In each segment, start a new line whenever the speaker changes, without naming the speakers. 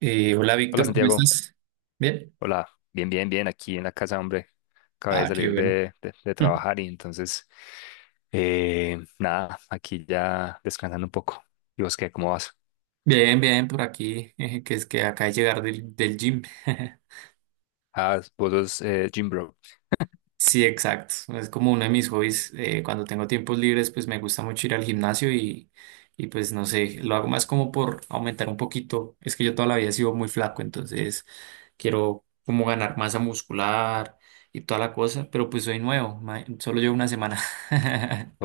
Hola
Hola
Víctor, ¿cómo
Santiago,
estás? Bien.
hola, bien, bien, bien, aquí en la casa, hombre, acabé de
Ah, qué
salir
bueno.
de trabajar y entonces, nada, aquí ya descansando un poco. ¿Y vos qué, cómo vas?
Bien, bien, por aquí, que es que acá de llegar del gym.
Ah, vos sos gym bro.
Sí, exacto. Es como uno de mis hobbies. Cuando tengo tiempos libres, pues me gusta mucho ir al gimnasio y pues no sé, lo hago más como por aumentar un poquito. Es que yo toda la vida he sido muy flaco, entonces quiero como ganar masa muscular y toda la cosa, pero pues soy nuevo, solo llevo una semana.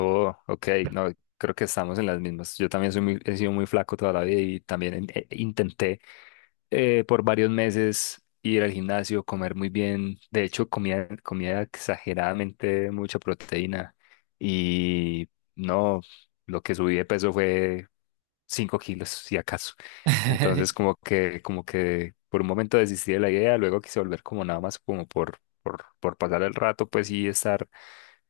Oh, ok, no, creo que estamos en las mismas. Yo también soy he sido muy flaco toda la vida y también intenté por varios meses ir al gimnasio, comer muy bien. De hecho, comía exageradamente mucha proteína y no, lo que subí de peso fue 5 kilos, si acaso. Entonces, como que por un momento desistí de la idea, luego quise volver como nada más como por pasar el rato, pues sí, estar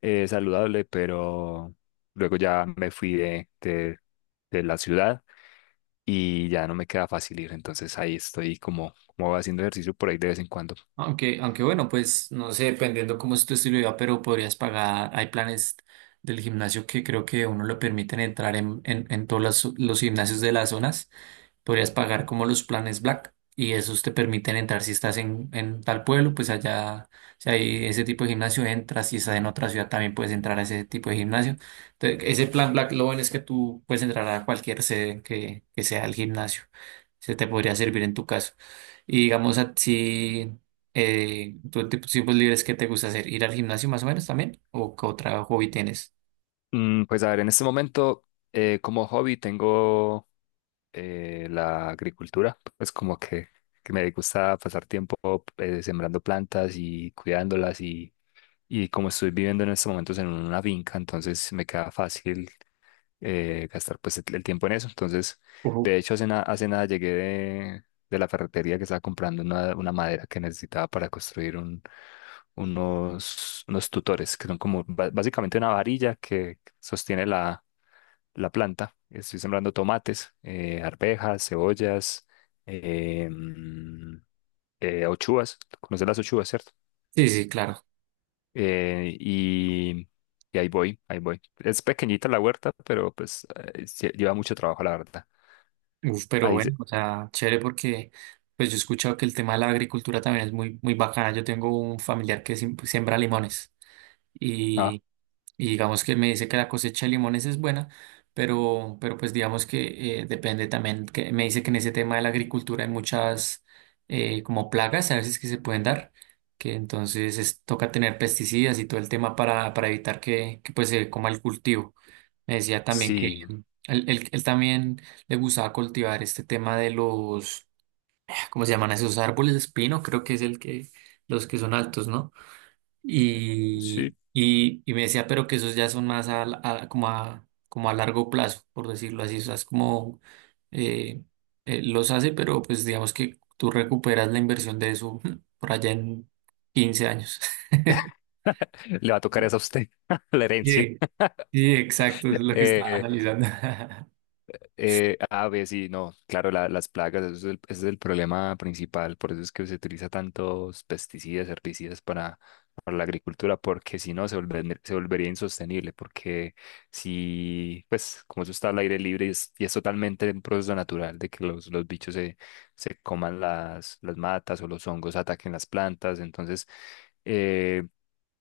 saludable, pero luego ya me fui de la ciudad y ya no me queda fácil ir. Entonces ahí estoy como, como haciendo ejercicio por ahí de vez en cuando.
Aunque, aunque bueno, pues no sé, dependiendo cómo es tu estilo de vida, pero podrías pagar, hay planes del gimnasio que creo que uno lo permiten entrar en todos los gimnasios de las zonas, podrías pagar como los planes Black y esos te permiten entrar si estás en tal pueblo, pues allá, si hay ese tipo de gimnasio, entras, si estás en otra ciudad también puedes entrar a ese tipo de gimnasio. Entonces, ese plan Black, lo bueno es que tú puedes entrar a cualquier sede que sea el gimnasio. Se te podría servir en tu caso. Y digamos, a ti, tú en tus tiempos libres, ¿qué te gusta hacer? ¿Ir al gimnasio más o menos también? ¿O qué otro hobby tienes?
Pues a ver, en este momento como hobby tengo la agricultura, pues como que me gusta pasar tiempo sembrando plantas y cuidándolas y como estoy viviendo en estos momentos en una finca, entonces me queda fácil. Gastar pues el tiempo en eso. Entonces,
Uf.
de hecho, hace nada llegué de la ferretería que estaba comprando una madera que necesitaba para construir un, unos tutores, que son como básicamente una varilla que sostiene la, la planta. Estoy sembrando tomates, arvejas, cebollas, eh, mm, ochuas. ¿Conoces las ochuas, cierto?
Sí, sí, claro.
eh, y, y ahí voy, ahí voy. Es pequeñita la huerta, pero pues sí, lleva mucho trabajo, la verdad.
Uf, pero
Ahí
bueno,
se...
o sea, chévere porque pues yo he escuchado que el tema de la agricultura también es muy, muy bacana. Yo tengo un familiar que siembra limones
Ah,
y, y digamos que me dice que la cosecha de limones es buena, pero pues digamos que depende también, que me dice que en ese tema de la agricultura hay muchas, como plagas a veces que se pueden dar, que entonces toca tener pesticidas y todo el tema para evitar que pues se coma el cultivo. Me decía también que
sí,
él, él también le gustaba cultivar este tema de los, ¿cómo se llaman esos árboles? Espino, creo que es el que, los que son altos, ¿no?
sí.
Y me decía, pero que esos ya son más a, como a, como a largo plazo, por decirlo así. O sea, es como eh, los hace, pero pues digamos que tú recuperas la inversión de eso por allá en 15 años.
Le va a tocar esa a usted, la herencia.
Sí, sí, exacto, es lo que estaba
Eh,
analizando.
A ver, sí, no, claro, las plagas, eso es el, ese es el problema principal, por eso es que se utiliza tantos pesticidas, herbicidas para la agricultura, porque si no se se volvería insostenible, porque si, pues, como eso está al aire libre y es totalmente un proceso natural de que los bichos se, se coman las matas o los hongos ataquen las plantas, entonces, eh,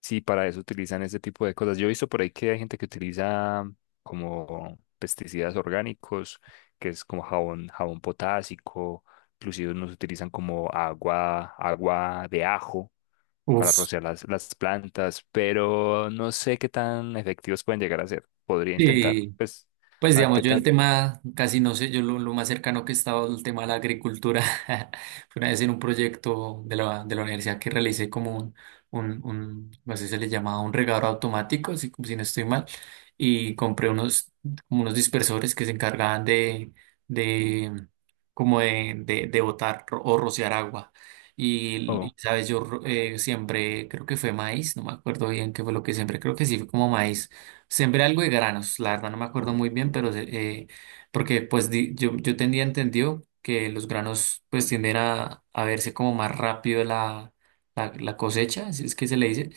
sí, para eso utilizan ese tipo de cosas. Yo he visto por ahí que hay gente que utiliza como pesticidas orgánicos, que es como jabón, jabón potásico, inclusive nos utilizan como agua, agua de ajo para
Uf,
rociar las plantas, pero no sé qué tan efectivos pueden llegar a ser. Podría intentar,
sí.
pues,
Pues
a ver
digamos,
qué
yo el
tan...
tema casi no sé, yo lo más cercano que he estado al tema de la agricultura fue una vez en un proyecto de la universidad que realicé como un, no sé si se le llamaba un regador automático, si, si no estoy mal, y compré unos, como unos dispersores que se encargaban de como de botar o rociar agua.
Oh,
Y, sabes, yo siembré, creo que fue maíz, no me acuerdo bien qué fue lo que siembré, creo que sí fue como maíz. Sembré algo de granos, la verdad no me acuerdo muy bien, pero eh, porque pues yo, yo tenía entendido que los granos pues tienden a verse como más rápido la, la, la cosecha, si es que se le dice,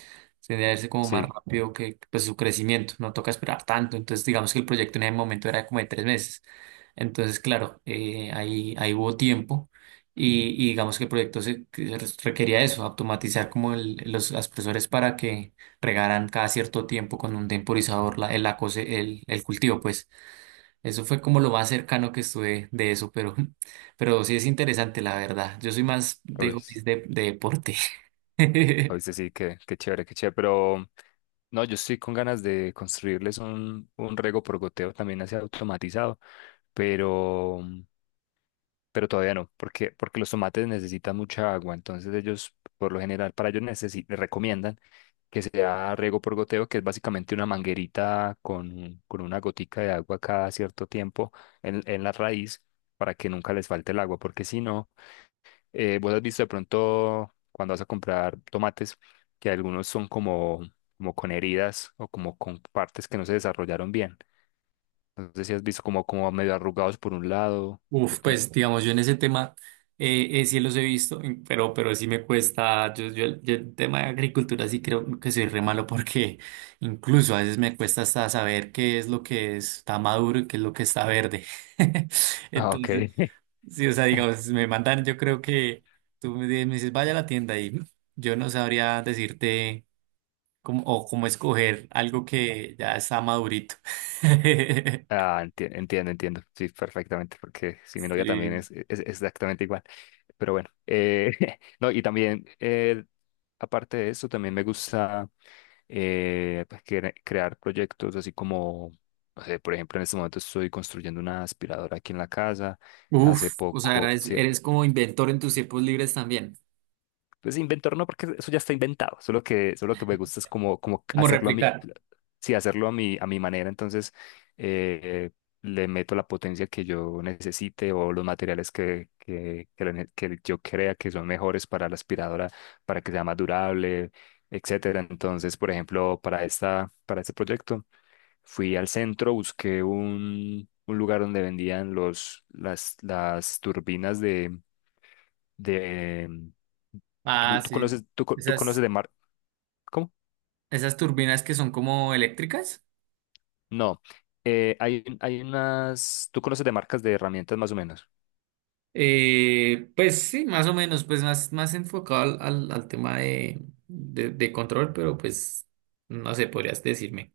tiende a verse como más
sí,
rápido que pues su crecimiento, no toca esperar tanto, entonces digamos que el proyecto en ese momento era como de 3 meses, entonces claro, ahí, ahí hubo tiempo y digamos que el proyecto se, que se requería eso, automatizar como los aspersores para que regaran cada cierto tiempo con un temporizador la, el, el cultivo, pues eso fue como lo más cercano que estuve de eso, pero, pero sí es interesante, la verdad. Yo soy más de
oís-
hobbies de deporte.
oíste, sí, qué, qué chévere, pero... No, yo estoy con ganas de construirles un riego por goteo también así automatizado, pero pero todavía no, porque, porque los tomates necesitan mucha agua, entonces ellos, por lo general, para ellos recomiendan que sea riego por goteo, que es básicamente una manguerita con, con una gotica de agua cada cierto tiempo en la raíz para que nunca les falte el agua, porque si no, vos has visto de pronto cuando vas a comprar tomates, que algunos son como, como con heridas o como con partes que no se desarrollaron bien. Entonces, si has visto como, como medio arrugados por un lado, o
Uf,
como...
pues digamos, yo en ese tema sí los he visto, pero sí me cuesta, yo el tema de agricultura sí creo que soy re malo porque incluso a veces me cuesta hasta saber qué es lo que está maduro y qué es lo que está verde.
Ah, ok.
Entonces, sí, o sea, digamos, me mandan, yo creo que tú me dices, vaya a la tienda y yo no sabría decirte cómo, o cómo escoger algo que ya está madurito.
Ah, entiendo, entiendo. Sí, perfectamente, porque si mi novia también
Sí.
es, es exactamente igual. Pero bueno, no, y también, aparte de eso, también me gusta pues, crear proyectos así como, no sé, por ejemplo, en este momento estoy construyendo una aspiradora aquí en la casa. Hace
Uf, o sea,
poco,
eres,
sí,
eres como inventor en tus tiempos libres también.
pues inventor no, porque eso ya está inventado. Solo que me gusta es como, como
¿Como
hacerlo a mi,
replicar?
sí, hacerlo a mi manera. Entonces, eh, le meto la potencia que yo necesite o los materiales que la que yo crea que son mejores para la aspiradora, para que sea más durable, etcétera. Entonces, por ejemplo, para este proyecto, fui al centro, busqué un lugar donde vendían los, las turbinas de...
Ah,
¿Tú, tú
sí.
conoces, tú, tú conoces
Esas,
de mar... ¿Cómo?
esas turbinas que son como eléctricas.
No. Hay unas... ¿Tú conoces de marcas de herramientas más o menos?
Pues sí, más o menos, pues más, más enfocado al, al, al tema de control, pero pues no sé, podrías decirme.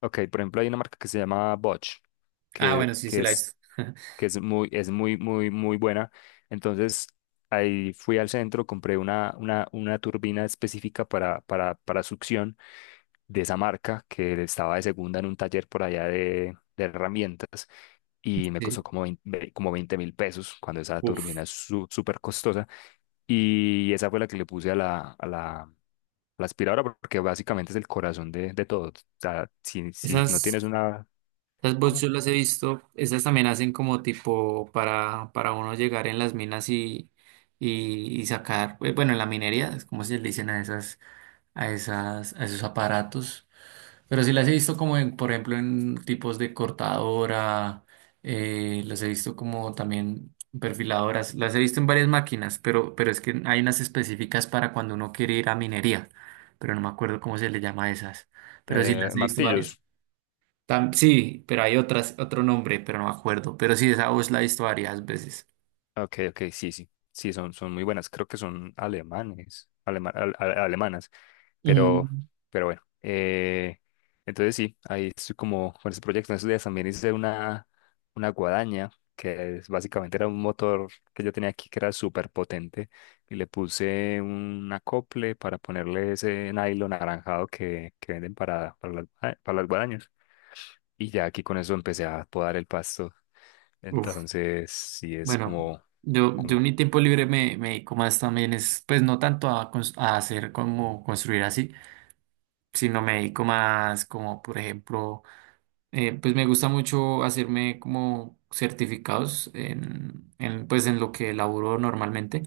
Ok, por ejemplo, hay una marca que se llama Bosch,
Ah,
que,
bueno, sí,
que
sí la he
es,
visto.
que es muy, es muy buena. Entonces, ahí fui al centro, compré una, una turbina específica para succión de esa marca que estaba de segunda en un taller por allá de herramientas y me costó
Sí.
como 20 como 20 mil pesos cuando esa
Uf.
turbina es súper costosa y esa fue la que le puse a la, a la, a la aspiradora porque básicamente es el corazón de todo. O sea, si, si no
Esas.
tienes una,
Esas bots
¿cómo?
yo las he visto, esas también hacen como tipo para uno llegar en las minas y sacar, bueno, en la minería, es como se le dicen a esas, a esas, a esos aparatos. Pero sí las he visto como en, por ejemplo, en tipos de cortadora, las he visto como también perfiladoras, las he visto en varias máquinas, pero es que hay unas específicas para cuando uno quiere ir a minería, pero no me acuerdo cómo se le llama a esas. Pero sí las he visto varias.
Martillos,
Sí, pero hay otras, otro nombre, pero no me acuerdo. Pero sí, esa voz la he visto varias veces.
ok, ok, sí, sí, sí, son, son muy buenas. Creo que son alemanes, alemanas, pero,
Mm.
pero bueno. Entonces sí, ahí estoy como con ese proyecto. En esos días también hice una guadaña, que es, básicamente era un motor que yo tenía aquí que era súper potente, y le puse un acople para ponerle ese nylon anaranjado que venden para las, ah, para las guadañas. Y ya aquí con eso empecé a podar el pasto.
Uf,
Entonces sí es
bueno,
como...
yo
como
en mi tiempo libre me, me dedico más también es, pues no tanto a, a hacer como construir así, sino me dedico más como, por ejemplo, pues me gusta mucho hacerme como certificados en, pues en lo que laburo normalmente.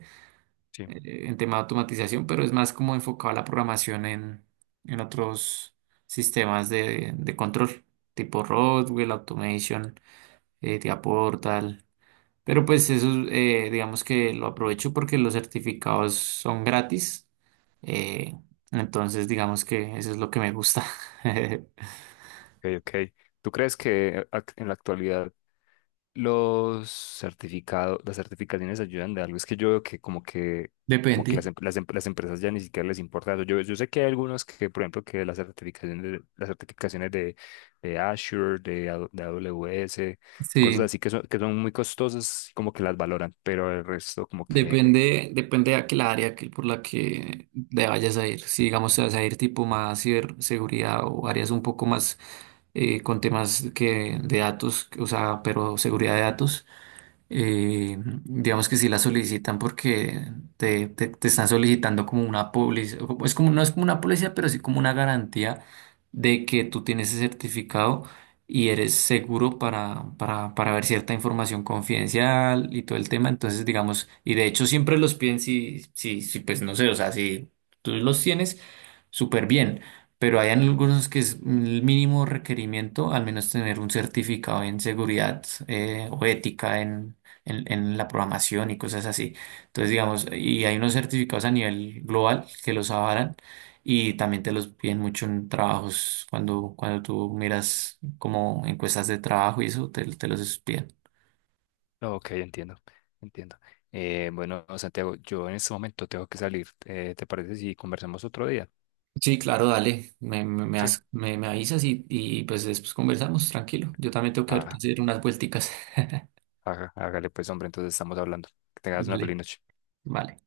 sí, ok,
En tema de automatización, pero es más como enfocado a la programación en otros sistemas de control, tipo Rockwell, Automation, Tia Portal. Pero pues eso, digamos que lo aprovecho porque los certificados son gratis. eh, entonces, digamos que eso es lo que me gusta.
ok. ¿Tú crees que en la actualidad los certificados, las certificaciones ayudan de algo? Es que yo veo que como que, como
Depende.
que las, las, las empresas ya ni siquiera les importa eso. Yo sé que hay algunos que, por ejemplo, que las certificaciones, las certificaciones de Azure, de, de AWS, cosas
Sí.
así que son muy costosas, como que las valoran, pero el resto como que,
Depende, depende de aquel área que, por la que te vayas a ir. Si digamos te vas a ir tipo más ciberseguridad o áreas un poco más, con temas que, de datos, o sea, pero seguridad de datos, eh, digamos que sí la solicitan porque te, te están solicitando como una póliza, o es como, no es como una póliza, pero sí como una garantía de que tú tienes ese certificado y eres seguro para ver cierta información confidencial y todo el tema. Entonces, digamos, y de hecho siempre los piden si, si, si, pues no sé, o sea, si tú los tienes, súper bien. Pero hay algunos que es el mínimo requerimiento, al menos tener un certificado en seguridad, o ética en la programación y cosas así. Entonces, digamos, y hay unos certificados a nivel global que los avalan y también te los piden mucho en trabajos, cuando, cuando tú miras como encuestas de trabajo y eso, te los piden.
no, ok, entiendo, entiendo. Bueno, Santiago, yo en este momento tengo que salir. ¿Te parece si conversamos otro día?
Sí, claro, dale, me,
Sí.
me avisas y pues después conversamos, tranquilo. Yo también tengo que
Ah,
hacer unas vuelticas.
hágale pues, hombre, entonces estamos hablando. Que tengas una
Vale,
feliz noche.
vale.